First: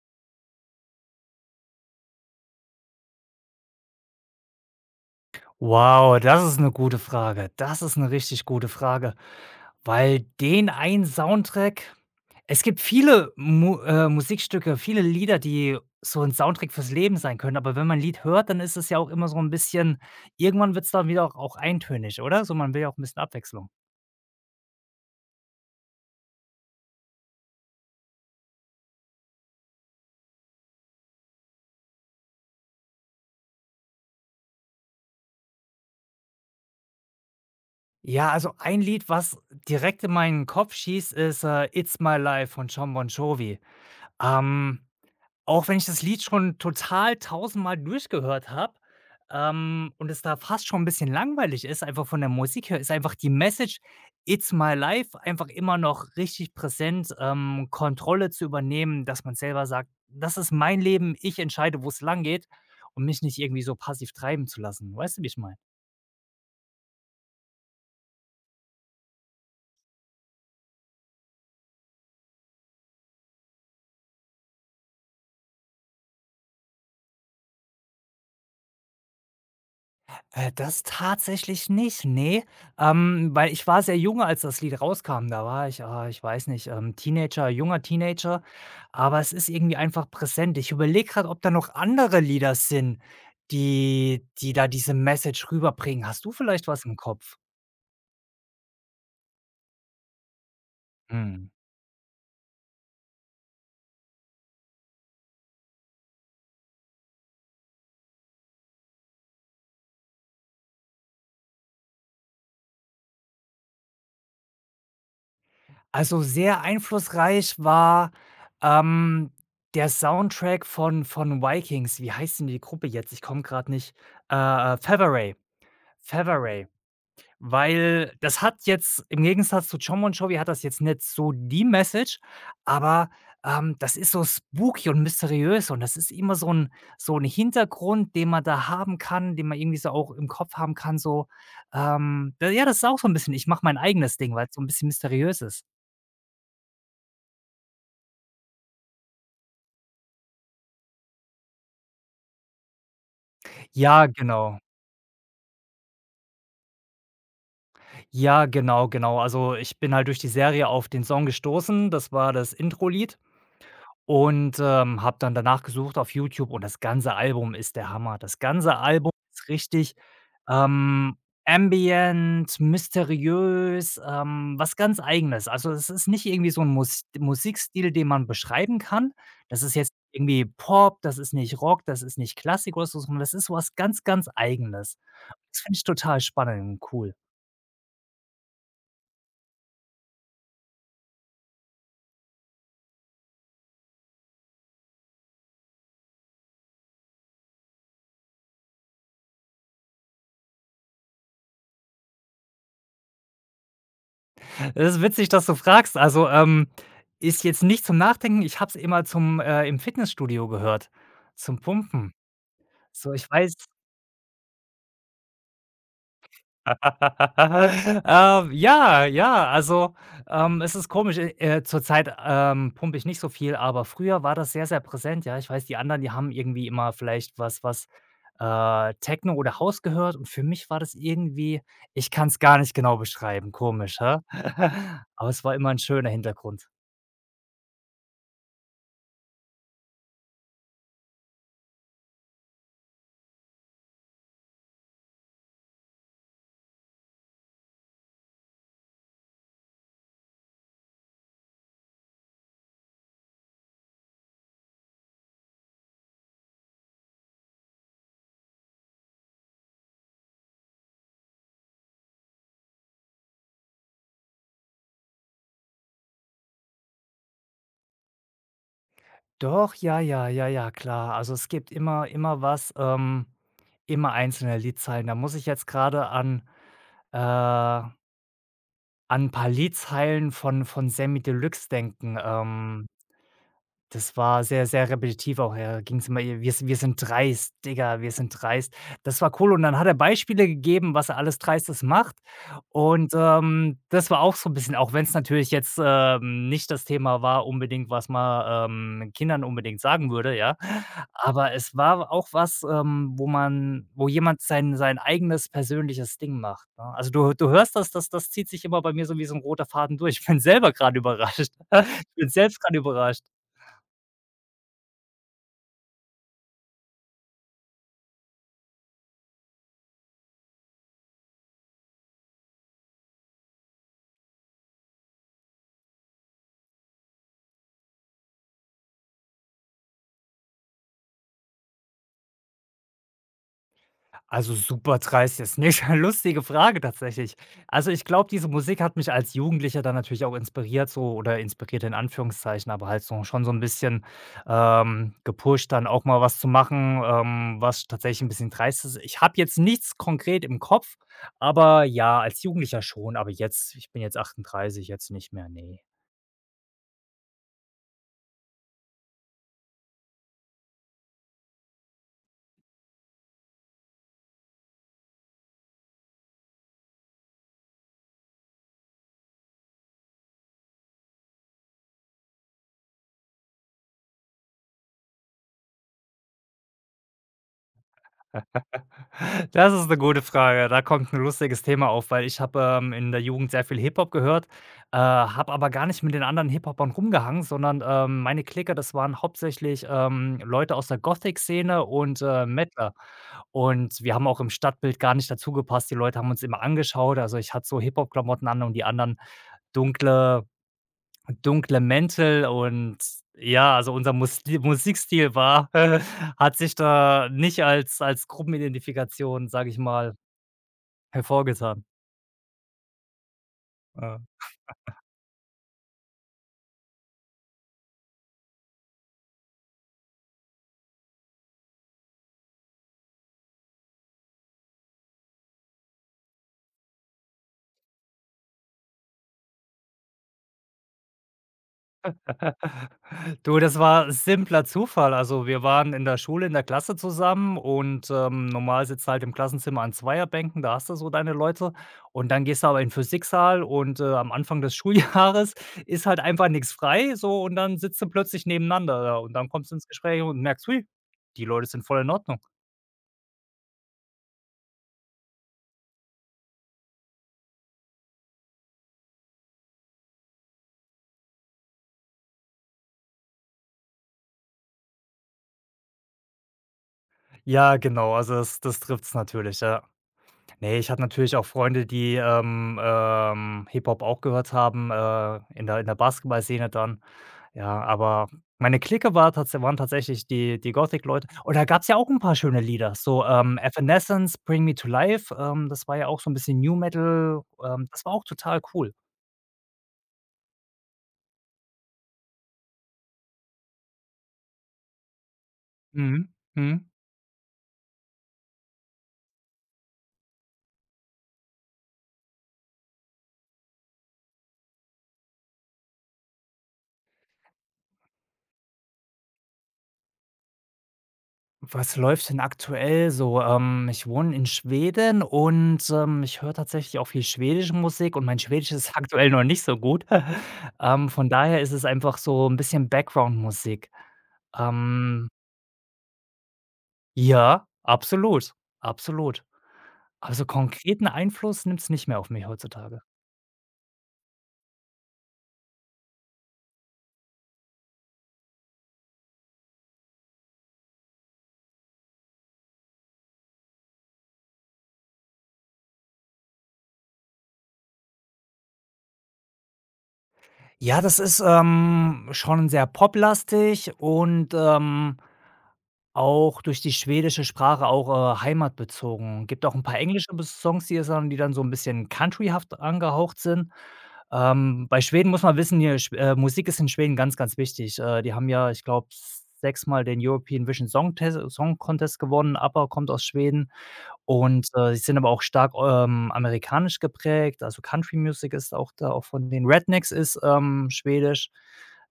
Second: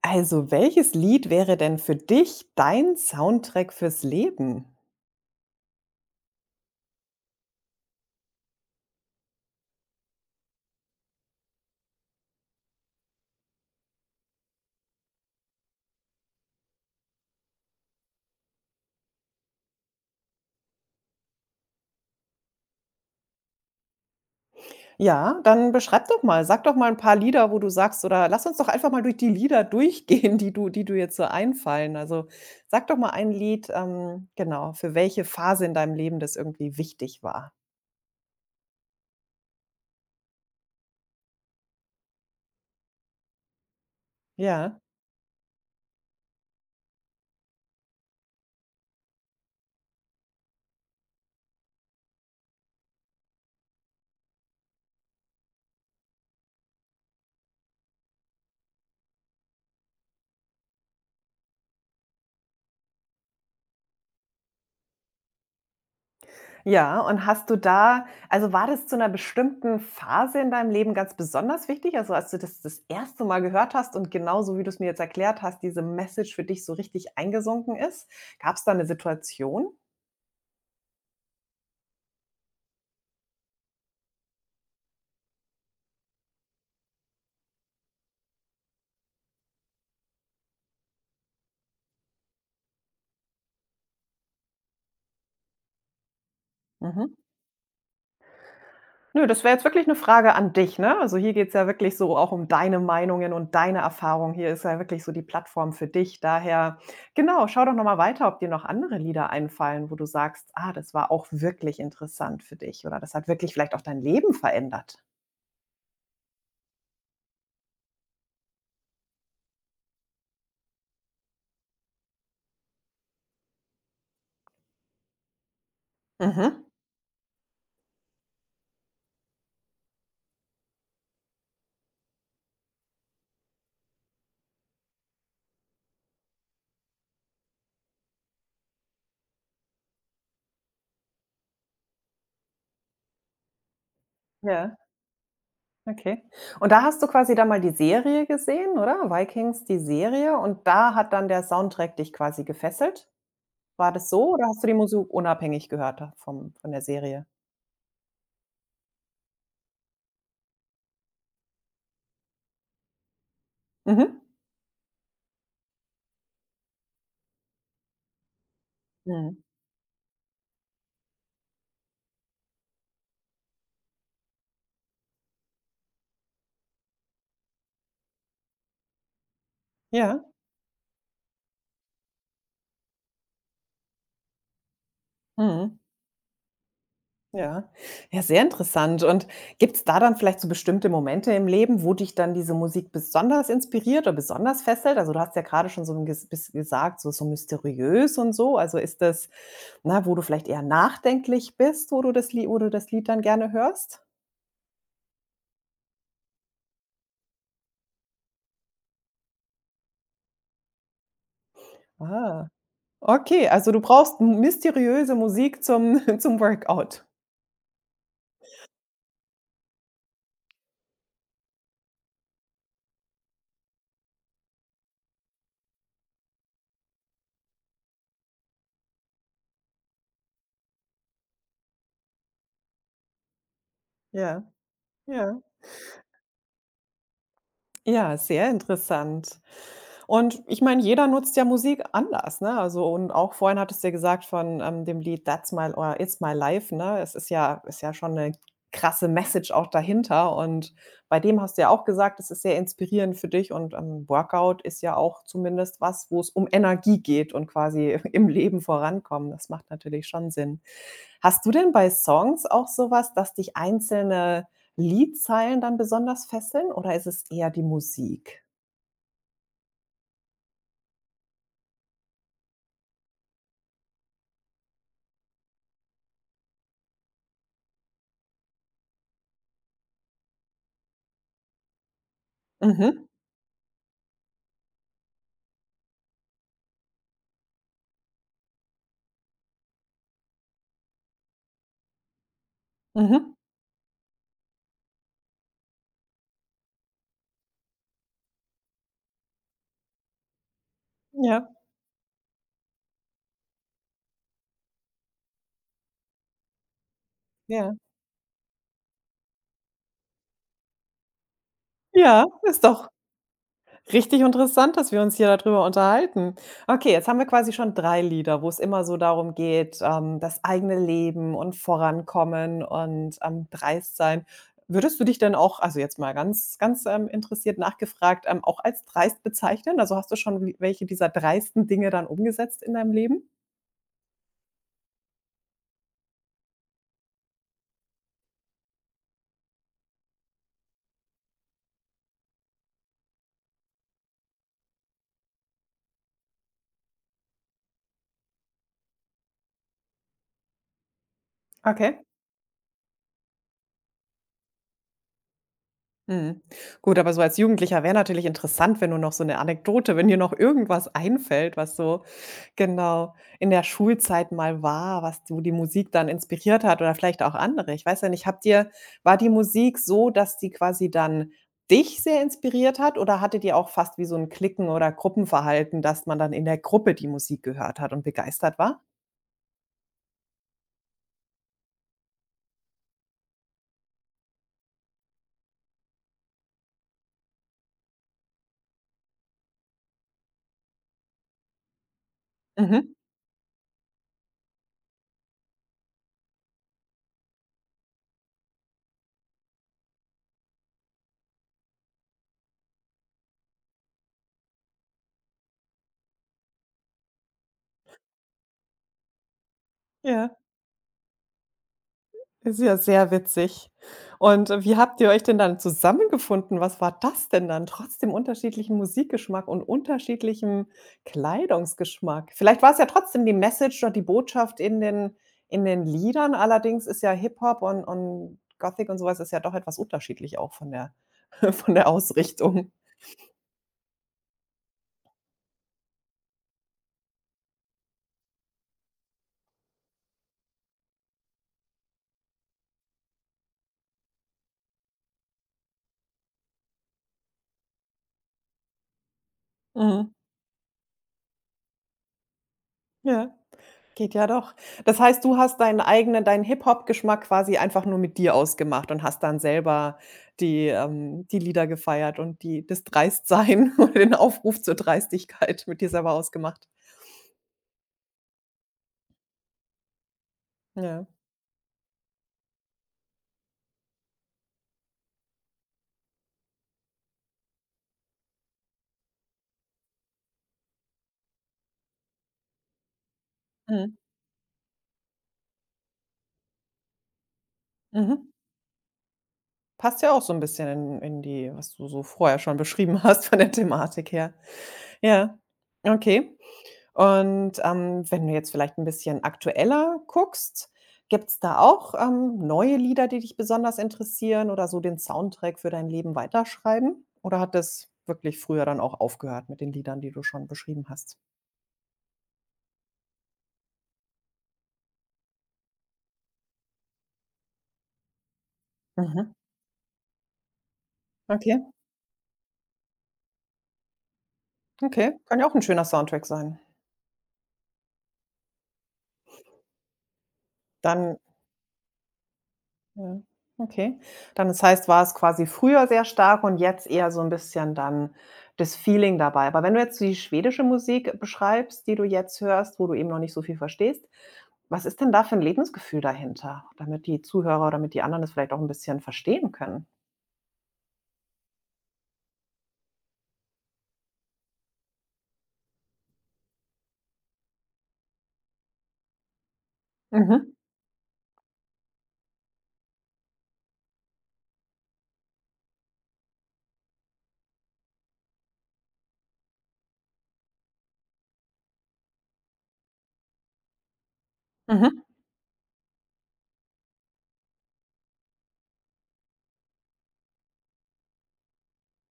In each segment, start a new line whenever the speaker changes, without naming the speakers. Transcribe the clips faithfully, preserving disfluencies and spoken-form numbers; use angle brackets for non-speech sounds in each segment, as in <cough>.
Also, welches Lied wäre denn für dich dein Soundtrack fürs Leben?
Wow, das ist eine gute Frage. Das ist eine richtig gute Frage, weil den einen Soundtrack es gibt viele Mu äh, Musikstücke, viele Lieder, die so 'n Soundtrack fürs Leben sein können, aber wenn man 'n Lied hört, dann ist es ja auch immer so 'n bisschen irgendwann wird's dann wieder auch auch eintönig, oder? So, man will ja auch 'n bisschen Abwechslung.
Ja, dann beschreib doch mal, sag doch mal ein paar Lieder, wo du sagst oder lass uns doch einfach mal durch die Lieder <laughs> durchgehen, die du die du jetzt so einfallen. Also, sag doch mal ein Lied, ähm, genau, für welche Phase in deinem Leben das irgendwie wichtig war.
Ja, also ein Lied, was direkt in meinen Kopf schießt, ist, äh, „It's My Life" von Jon Bon Jovi.
Ja.
Ähm Auch wenn ich das Lied schon total tausendmal durchgehört habe, ähm, und es da fast schon 'n bisschen langweilig ist, einfach von der Musik her, ist einfach die Message „It's my life" einfach immer noch richtig präsent, ähm, Kontrolle zu übernehmen, dass man selber sagt: „Das ist mein Leben, ich entscheide, wo's langgeht", und mich nicht irgendwie so passiv treiben zu lassen. Weißt du, wie ich meine?
Ja, und hast du da also, war das zu einer bestimmten Phase in deinem Leben ganz besonders wichtig? Also, als du das das erste Mal gehört hast und genauso, wie du es mir jetzt erklärt hast, diese Message für dich so richtig eingesunken ist? Gab es da eine Situation?
Äh, das tatsächlich nicht, nee, ähm, weil ich war sehr jung, als das Lied rauskam. Da war ich, ah, ich weiß nicht, ähm, Teenager, junger Teenager, aber es ist irgendwie einfach präsent. Ich überlege gerade, ob da noch andere Lieder sind, die die da diese Message rüberbringen. Hast du vielleicht was im
Mhm.
Kopf?
Nö, das wäre jetzt wirklich eine Frage an dich, ne? Also, hier
Mhm.
geht's ja wirklich so auch um deine Meinungen und deine Erfahrungen. Hier ist ja wirklich so die Plattform für dich. Daher, genau, schau doch noch mal weiter, ob dir noch andere Lieder einfallen, wo du sagst: „Ah, das war auch wirklich interessant für dich“, oder „Das hat wirklich vielleicht auch dein Leben verändert“.
Also, sehr einflussreich war, ähm, der Soundtrack von von Vikings. Wie heißt denn die Gruppe jetzt? Ich komme gerade nicht. Äh, äh,
Mhm.
Favaray. Weil das hat jetzt im Gegensatz zu Jon Bon Jovi hat das jetzt nicht so die Message, aber, ähm, das ist so spooky und mysteriös und das ist immer so ein so ein Hintergrund, den man da haben kann, den man irgendwie so auch im Kopf haben kann, so, ähm da ja, das ist auch so ein bisschen ich mache mein eigenes Ding, weil es so ein
Ja,
bisschen mysteriös ist.
okay. Und da hast du quasi dann mal die Serie gesehen, oder? Vikings, die Serie, und da hat dann der Soundtrack dich quasi gefesselt? War
Ja,
das so oder
genau.
hast du die Musik unabhängig gehört da vom von der Serie?
Ja, genau, genau. Also, ich bin halt durch die Serie auf den Song gestoßen. Das war das Intro-Lied.
Mhm.
Und, ähm, habe dann danach gesucht auf YouTube und das ganze Album ist der Hammer. Das ganze Album
Mhm.
ist richtig, ähm, ambient, mysteriös, ähm, was ganz Eigenes. Also, es ist nicht irgendwie so ein Mus Musikstil, den man beschreiben kann. Das ist jetzt
Ja,
irgendwie Pop, das ist nicht Rock, das ist nicht Klassik oder so, sondern das ist was ganz, ganz Eigenes. Das
mhm,
finde ich total spannend und cool.
ja. Ja, sehr interessant. Und gibt es da dann vielleicht so bestimmte Momente im Leben, wo dich dann diese Musik besonders inspiriert oder besonders fesselt? Also, du hast ja gerade schon so ein ges bis gesagt, so so mysteriös und so. Also, ist das ne, wo du vielleicht eher nachdenklich bist, wo du das Lie wo du das Lied dann gerne hörst?
Es ist witzig, dass du fragst. Also, ähm, ist jetzt nicht zum Nachdenken. Ich habe es immer zum äh, im Fitnessstudio gehört, zum Pumpen.
Ah,
So, ich
okay,
weiß
also, du brauchst mysteriöse Musik zum <laughs> zum Workout.
<laughs> ähm, ja, ja, also, ähm, es ist komisch. Äh, äh, zurzeit, ähm, pumpe ich nicht so viel, aber früher war das sehr, sehr präsent, ja. Ich weiß, die anderen, die haben irgendwie immer vielleicht was was, äh, Techno oder House gehört und für mich war das irgendwie ich kann's gar nicht genau beschreiben, komisch, hä?
Ja,
<laughs> Aber
ja.
es war immer 'n schöner Hintergrund.
Ja, sehr interessant. Und ich meine, jeder nutzt ja Musik anders, ne? Also und auch vorhin hattest du ja gesagt von, ähm, dem Lied „That's My or It's My Life“, ne? Es ist ja ist ja schon eine krasse Message auch dahinter und bei dem hast du ja auch gesagt, es ist sehr inspirierend für dich und, ähm, Workout ist ja auch zumindest was, wo es um Energie geht und quasi <laughs> im Leben vorankommen. Das macht natürlich schon Sinn. Hast du denn bei Songs auch sowas, dass dich einzelne Liedzeilen dann besonders fesseln oder ist es eher die Musik?
Doch, ja, ja, ja, ja, klar. Also, es gibt immer immer was, ähm immer einzelne Liedzeilen. Da muss ich jetzt gerade an äh, an 'n paar Liedzeilen von von Samy Deluxe denken. Ähm
Mhm,
das war sehr, sehr repetitiv auch, ja. Da ging's immer e „Wir si wir sind dreist, Digga, wir sind dreist." Das war cool und dann hat er Beispiele gegeben, was er alles Dreistes macht und,
mhm.
ähm, das war auch so ein bisschen auch wenn es natürlich jetzt, ähm, nicht das Thema war unbedingt, was man, ähm, Kindern unbedingt sagen würde, ja.
Ja,
Aber es war auch was, ähm, wo man wo jemand sein sein eigenes persönliches Ding macht, ne? Also, du du
ja.
hörst das das das zieht sich immer bei mir so wie so ein roter Faden durch. Ich bin selber gerade überrascht. <laughs> Ich
Ja,
bin selbst
ist
gerade
doch
überrascht.
richtig interessant, dass wir uns hier darüber unterhalten. Okay, jetzt haben wir quasi schon drei Lieder, wo es immer so darum geht, ähm, das eigene Leben und Vorankommen und, ähm, dreist sein. Würdest du dich denn auch also, jetzt mal ganz ganz, ähm, interessiert nachgefragt, ähm, auch als dreist bezeichnen? Also, hast du schon w welche dieser dreisten Dinge dann umgesetzt in deinem Leben?
Also, super dreist jetzt nicht. <laughs> Lustige Frage tatsächlich. Also, ich glaube, diese Musik hat mich als Jugendlicher dann natürlich auch inspiriert so oder inspiriert in Anführungszeichen, aber halt so schon so ein bisschen, ähm, gepusht, dann auch mal was zu machen, ähm, was tatsächlich ein bisschen dreist ist. Ich habe jetzt nichts konkret im Kopf, aber
Okay.
ja, als Jugendlicher schon, aber jetzt ich bin jetzt achtunddreißig, jetzt nicht mehr, ne.
Mhm. Gut, aber so als Jugendlicher wäre natürlich interessant, wenn du noch so 'ne Anekdote wenn dir noch irgendwas einfällt, was so genau in der Schulzeit mal war, was so die Musik dann inspiriert hat oder vielleicht auch andere. Ich weiß ja nicht, habt ihr war die Musik so, dass die quasi dann dich sehr inspiriert hat oder hattet ihr auch fast wie so 'n Cliquen oder Gruppenverhalten, dass man dann in der Gruppe die Musik gehört hat und begeistert war?
Das ist eine gute Frage. Da kommt ein lustiges Thema auf, weil ich habe, ähm, in der Jugend sehr viel Hip-Hop gehört, äh, habe aber gar nicht mit den anderen Hip-Hopern rumgehangen, sondern, ähm, meine Clique, das waren hauptsächlich, ähm, Leute aus der Gothic-Szene und, äh,
Mhm.
Mettler. Und wir haben auch im Stadtbild gar nicht dazu gepasst. Die Leute haben uns immer angeschaut. Also, ich hatte so Hip-Hop-Klamotten an und die anderen dunkle Dunkle Mäntel und ja, also unser Musli Musikstil war <laughs> hat sich da nicht als als Gruppenidentifikation, sage ich mal,
Ja.
hervorgetan.
Ist ja sehr witzig.
Ja.
Und äh, wie habt ihr euch denn dann zusammengefunden? Was war das denn dann, trotzdem unterschiedlichen Musikgeschmack und unterschiedlichem Kleidungsgeschmack? Vielleicht war es ja trotzdem die Message oder die Botschaft in den in den Liedern, allerdings ist ja Hip-Hop und und Gothic und sowas ist ja doch etwas unterschiedlich auch von der <laughs> von der Ausrichtung.
Du, das war simpler Zufall. Also, wir waren in der Schule in der Klasse zusammen und, ähm, normal sitzt halt im Klassenzimmer an Zweierbänken, da hast du so deine Leute und dann gehst du aber in den Physiksaal und, äh, am Anfang des <laughs> Schuljahres ist halt einfach nichts frei so und dann sitzt du plötzlich nebeneinander da und dann kommst du ins
Mhm.
Gespräch und merkst: „Hui, die Leute sind voll in Ordnung."
Ja. Geht ja doch. Das heißt, du hast deinen eigenen deinen Hip-Hop-Geschmack quasi einfach nur mit dir ausgemacht und hast dann selber die ähm, die Lieder gefeiert und die das Dreistsein <laughs> oder den Aufruf zur Dreistigkeit mit dir selber ausgemacht.
Ja, genau, also das das trifft es natürlich, ja. Ne, ich hatte
Ja.
natürlich auch Freunde, die, ähm, ähm, Hip-Hop auch gehört haben, äh, in der in der Basketballszene dann. Ja, aber meine Clique war tats waren tatsächlich die die Gothic-Leute. Und da gab's ja auch 'n paar schöne Lieder, so, ähm,
Mhm.
„Evanescence", „Bring Me to Life", ähm, das war ja auch so 'n bisschen New Metal, ähm, das war auch
Mhm.
total cool.
Passt ja auch so ein bisschen in in die was du so vorher schon beschrieben <laughs> hast von der Thematik her. Ja.
Mhm,
Okay.
mhm.
Und, ähm, wenn du jetzt vielleicht ein bisschen aktueller guckst, gibt es da auch, ähm, neue Lieder, die dich besonders interessieren oder so den Soundtrack für dein Leben weiterschreiben? Oder hat das wirklich früher dann auch aufgehört mit den Liedern, die du schon beschrieben hast?
Was läuft denn aktuell so? Ähm, ich wohne in Schweden und, ähm, ich höre tatsächlich auch viel schwedische Musik und mein Schwedisch <laughs> ist aktuell
Mhm.
noch nicht so gut. <laughs> Ähm, von
Okay,
daher ist es einfach so 'n bisschen Background-Musik.
okay.
Ähm,
Kann ja auch ein schöner Soundtrack sein.
ja, absolut, absolut. Also, konkreten
Dann
Einfluss nimmt's nicht mehr auf mich heutzutage.
ja, okay. Dann das heißt, war es quasi früher sehr stark und jetzt eher so ein bisschen dann das Feeling dabei. Aber wenn du jetzt die schwedische Musik beschreibst, die du jetzt hörst, wo du eben noch nicht so viel verstehst, was ist denn da für 'n Lebensgefühl dahinter, damit die Zuhörer oder damit die anderen das vielleicht auch ein bisschen verstehen können?
Ja, das ist, ähm, schon sehr poplastig und, ähm, auch durch die schwedische Sprache auch, äh, heimatbezogen. Gibt auch ein paar englische
Mhm,
bis Songs, die es dann die dann so ein bisschen countryhaft angehaucht sind. Ähm, bei Schweden muss man wissen, hier, Schw äh, Musik ist in Schweden ganz, ganz wichtig. Äh, die haben ja, ich glaube, sechsmal den European Vision Song Tes Song Contest gewonnen. ABBA kommt aus Schweden. Und, äh, sie
mhm.
sind aber auch stark, ähm, amerikanisch geprägt, also Country Music ist auch da auch von den Rednecks ist, ähm, schwedisch.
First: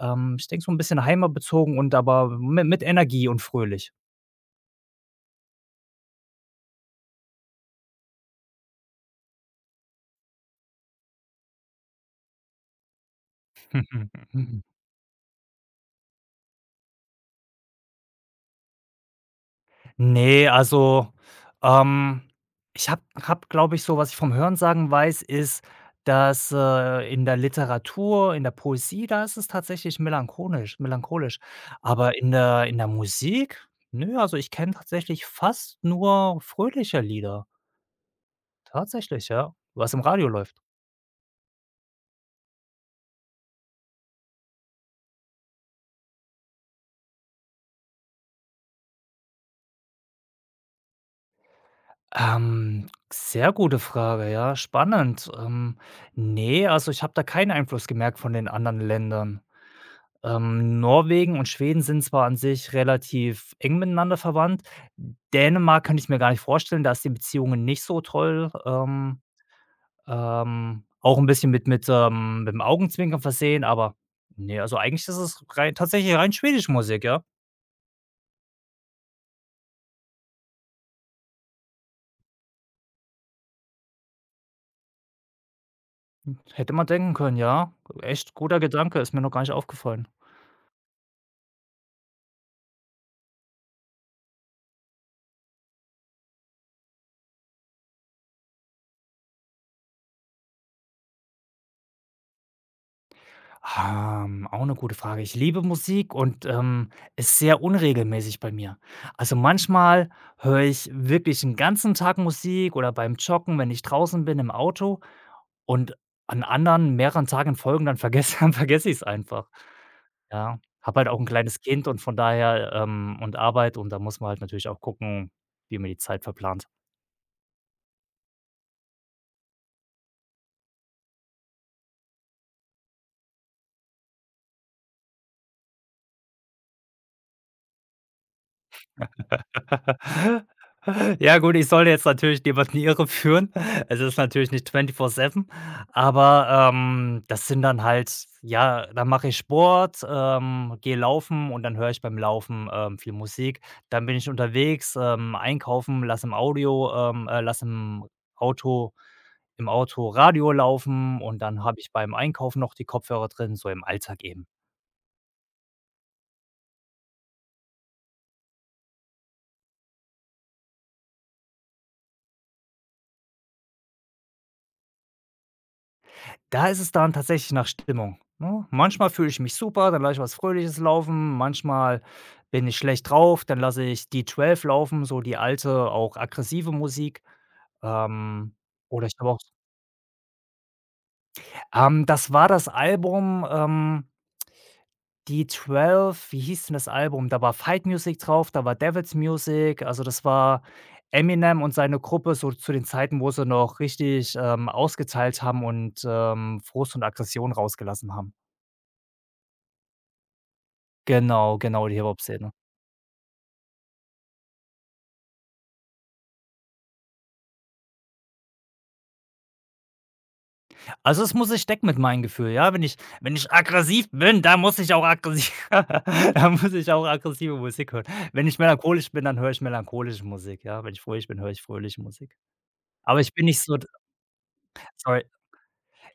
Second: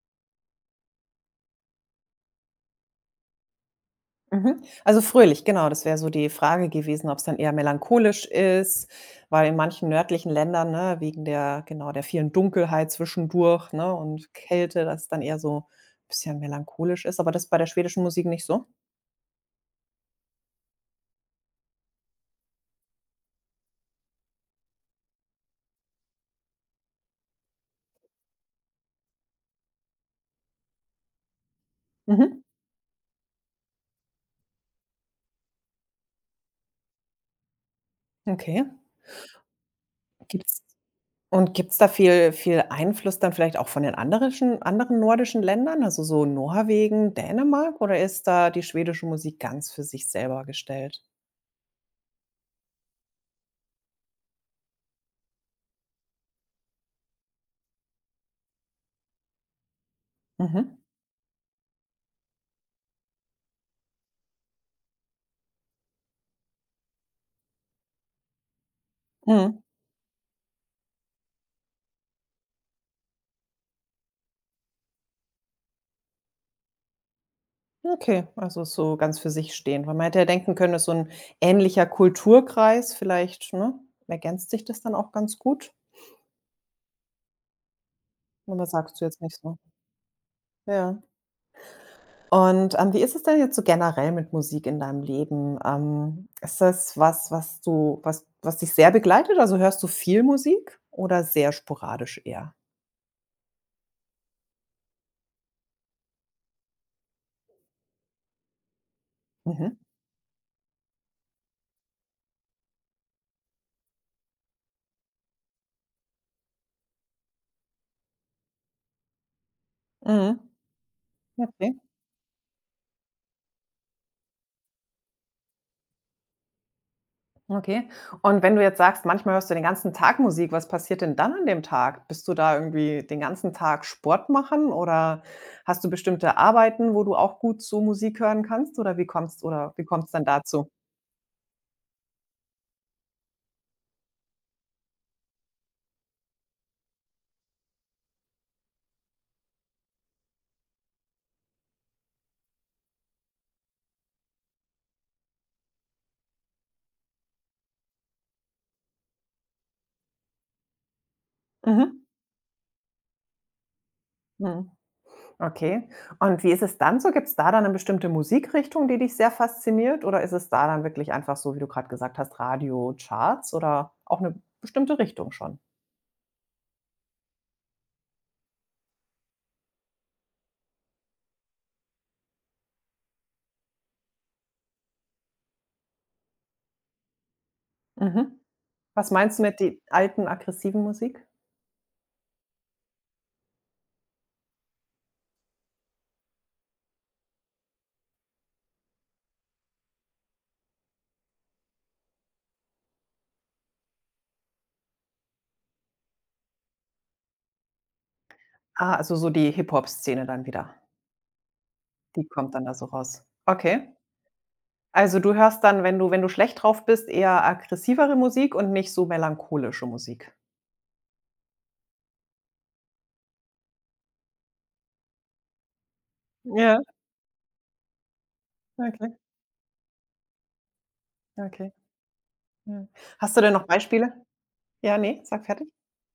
Ähm, ich denke so ein bisschen heimatbezogen und aber mi mit Energie und fröhlich.
Mhm. Also fröhlich, genau, das wäre so die Frage gewesen, ob es dann eher melancholisch ist, weil in manchen nördlichen Ländern, ne, wegen der genau, der vielen Dunkelheit zwischendurch, ne, und
<laughs>
Kälte, dass es dann eher so ein bisschen melancholisch ist, aber das ist bei der schwedischen Musik nicht so?
Ne, also, ähm, ich habe habe, glaube ich so was ich vom Hörensagen weiß, ist, dass, äh, in der Literatur, in der Poesie, da ist es tatsächlich melancholisch melancholisch. Aber in
Mhm.
der in der Musik, ne, also ich kenne tatsächlich fast nur fröhliche Lieder.
Okay.
Tatsächlich, ja, was im Radio
Gibt's
läuft.
und gibt's da viel viel Einfluss dann vielleicht auch von den anderen anderen nordischen Ländern, also so Norwegen, Dänemark oder ist da die schwedische Musik ganz für sich selber gestellt?
Ähm, sehr gute Frage, ja, spannend. Ähm, ne, also ich habe da keinen Einfluss gemerkt von den anderen Ländern.
Mhm.
Ähm, Norwegen und Schweden sind zwar an sich relativ eng miteinander verwandt. Dänemark könnte ich mir gar nicht vorstellen, da ist die Beziehungen nicht so toll. Ähm,
Mhm.
ähm, auch ein bisschen mit mit, ähm mit dem Augenzwinkern versehen, aber ne, also eigentlich ist es rein tatsächlich rein schwedische Musik, ja.
Okay, also so ganz für sich stehen. Weil man hätte ja denken können, ist so ein ähnlicher Kulturkreis, vielleicht, ne, ergänzt sich das dann auch ganz gut,
Hätte man denken können, ja. Echt guter
aber
Gedanke,
sagst du
ist
jetzt
mir noch
nicht
gar nicht
so.
aufgefallen.
Ja. Und, ähm, wie ist es denn jetzt so generell mit Musik in deinem Leben? Ähm, ist das was, was du was was dich sehr begleitet? Also, hörst du viel Musik oder sehr sporadisch eher?
Ähm, auch eine gute Frage. Ich liebe Musik und, ähm, ist sehr unregelmäßig bei mir. Also,
Mhm.
manchmal höre ich wirklich 'n ganzen Tag Musik oder beim Joggen, wenn ich draußen bin im Auto und an anderen mehreren Tagen Folgen, dann vergesse <laughs> dann vergesse ich's einfach.
Mhm.
Ja, habe halt auch ein kleines
Okay.
Kind und von daher ähm, und Arbeit und da muss man halt natürlich auch gucken, wie man die Zeit verplant.
Okay. Und wenn du jetzt sagst, manchmal hörst du den ganzen Tag Musik, was passiert denn dann an dem Tag? Bist du da irgendwie den ganzen Tag Sport machen oder hast du bestimmte Arbeiten, wo du auch gut so Musik hören kannst oder wie kommst oder wie kommt's dann
<laughs>
dazu?
Ja gut, ich soll jetzt natürlich niemanden in die Irre <laughs> führen. Es ist natürlich nicht vierundzwanzig sieben, aber, ähm, das sind dann halt ja, dann mache ich Sport, ähm, gehe laufen und dann höre ich beim Laufen, ähm, viel Musik. Dann bin ich unterwegs, ähm, einkaufen, lass im Audio ähm, äh, lasse im Auto im Auto Radio laufen und dann habe ich
Mhm.
beim Einkaufen noch die Kopfhörer drin, so im Alltag eben.
Mhm. Okay. Und wie ist es dann so? Gibt es da dann eine bestimmte Musikrichtung, die dich sehr fasziniert oder ist es da dann wirklich einfach so, wie du gerade gesagt hast, Radio, Charts oder auch eine bestimmte Richtung schon?
Da ist es dann tatsächlich nach Stimmung, ne? Manchmal fühle ich mich super, dann lasse ich was Fröhliches laufen, manchmal bin ich schlecht drauf, dann lasse ich die zwölf laufen, so die alte, auch aggressive Musik.
Mhm.
Ähm, oder
Was
ich habe
meinst
auch
du mit die alten aggressiven Musik?
ähm, das war das Album, ähm, D zwölf wie hieß denn das Album? Da war Fight Music drauf, da war Devil's Music, also das war Eminem und seine Gruppe so zu den Zeiten, wo sie noch richtig, ähm, ausgeteilt haben und, ähm, Frust und Aggression rausgelassen haben.
Ah, also so die Hip-Hop-Szene dann wieder.
Genau, genau, die
Die
Hip-Hop-Szene.
kommt dann da so raus. Okay. Also du hörst dann, wenn du wenn du schlecht drauf bist, eher aggressivere Musik und nicht so melancholische Musik?
Also, das muss ich decken mit meinem Gefühl, ja? Wenn ich wenn ich aggressiv bin, dann muss ich auch aggressiv <laughs> dann muss
Ja,
ich auch aggressive Musik hören. Wenn ich melancholisch
okay,
bin, dann höre ich melancholische Musik, ja? Wenn ich fröhlich bin, höre ich
okay,
fröhliche Musik.
ja.
Aber ich
Hast du
bin
denn
nicht
noch
so d
Beispiele? Ja, ne,
sorry,
sag fertig.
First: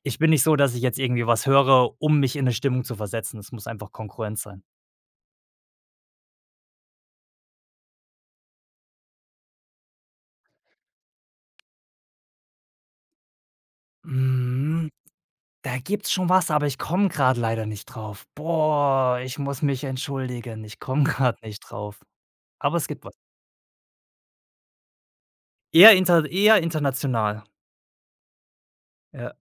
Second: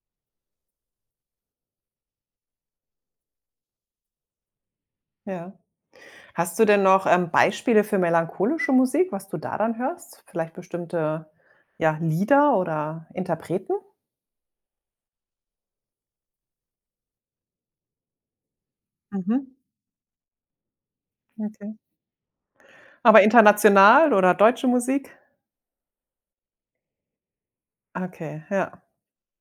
ich bin nicht so, dass ich jetzt irgendwie was höre, um mich in 'ne Stimmung zu versetzen. Es muss einfach kongruent sein.
Ja. Hast du denn noch, ähm, Beispiele für melancholische Musik, was du da dann hörst? Vielleicht bestimmte, ja, Lieder oder Interpreten?
Hm, da gibt's schon was, aber ich komme grad leider nicht drauf. Boah, ich
Mhm,
muss mich entschuldigen. Ich komme <laughs> grad nicht
okay.
drauf. Aber es gibt was.
Aber international oder deutsche Musik?
Eher inter eher international,
Okay, ja.
ja.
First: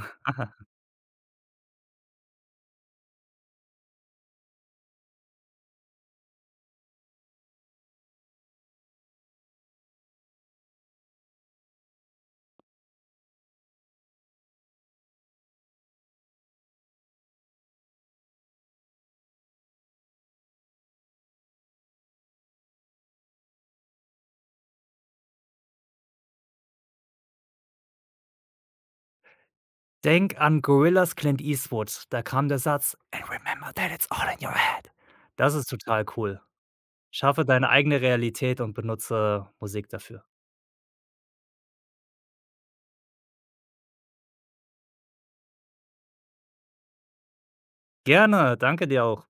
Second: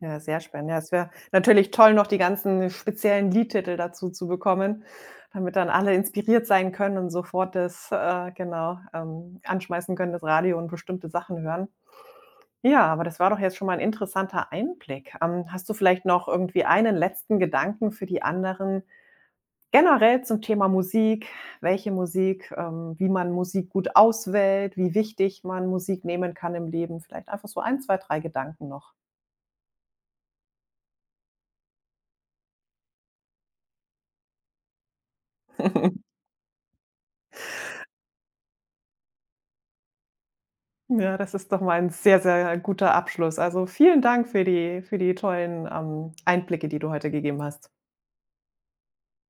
Ja, sehr spannend. Ja, es wäre natürlich toll, noch die ganzen speziellen Liedtitel dazu zu bekommen, damit dann alle inspiriert sein können und sofort das, äh, genau, ähm, anschmeißen können, das Radio und bestimmte Sachen hören. Ja, aber das war doch jetzt schon mal ein interessanter Einblick. Ähm, hast du vielleicht noch irgendwie einen letzten Gedanken für die anderen generell zum Thema Musik? Welche Musik, ähm, wie man Musik gut auswählt, wie wichtig man Musik nehmen kann im Leben? Vielleicht einfach so ein, zwei, drei Gedanken noch.
Denk an Gorillas, Clint Eastwood. Da kam der Satz: „And remember that it's all in your head." Das ist
<laughs>
total cool. Schaffe deine eigene Realität und benutze Musik dafür.
Ja, das ist doch mal ein sehr, sehr guter Abschluss. Also, vielen Dank für die für die tollen, ähm, Einblicke, die du heute gegeben hast.
Gerne, danke dir auch.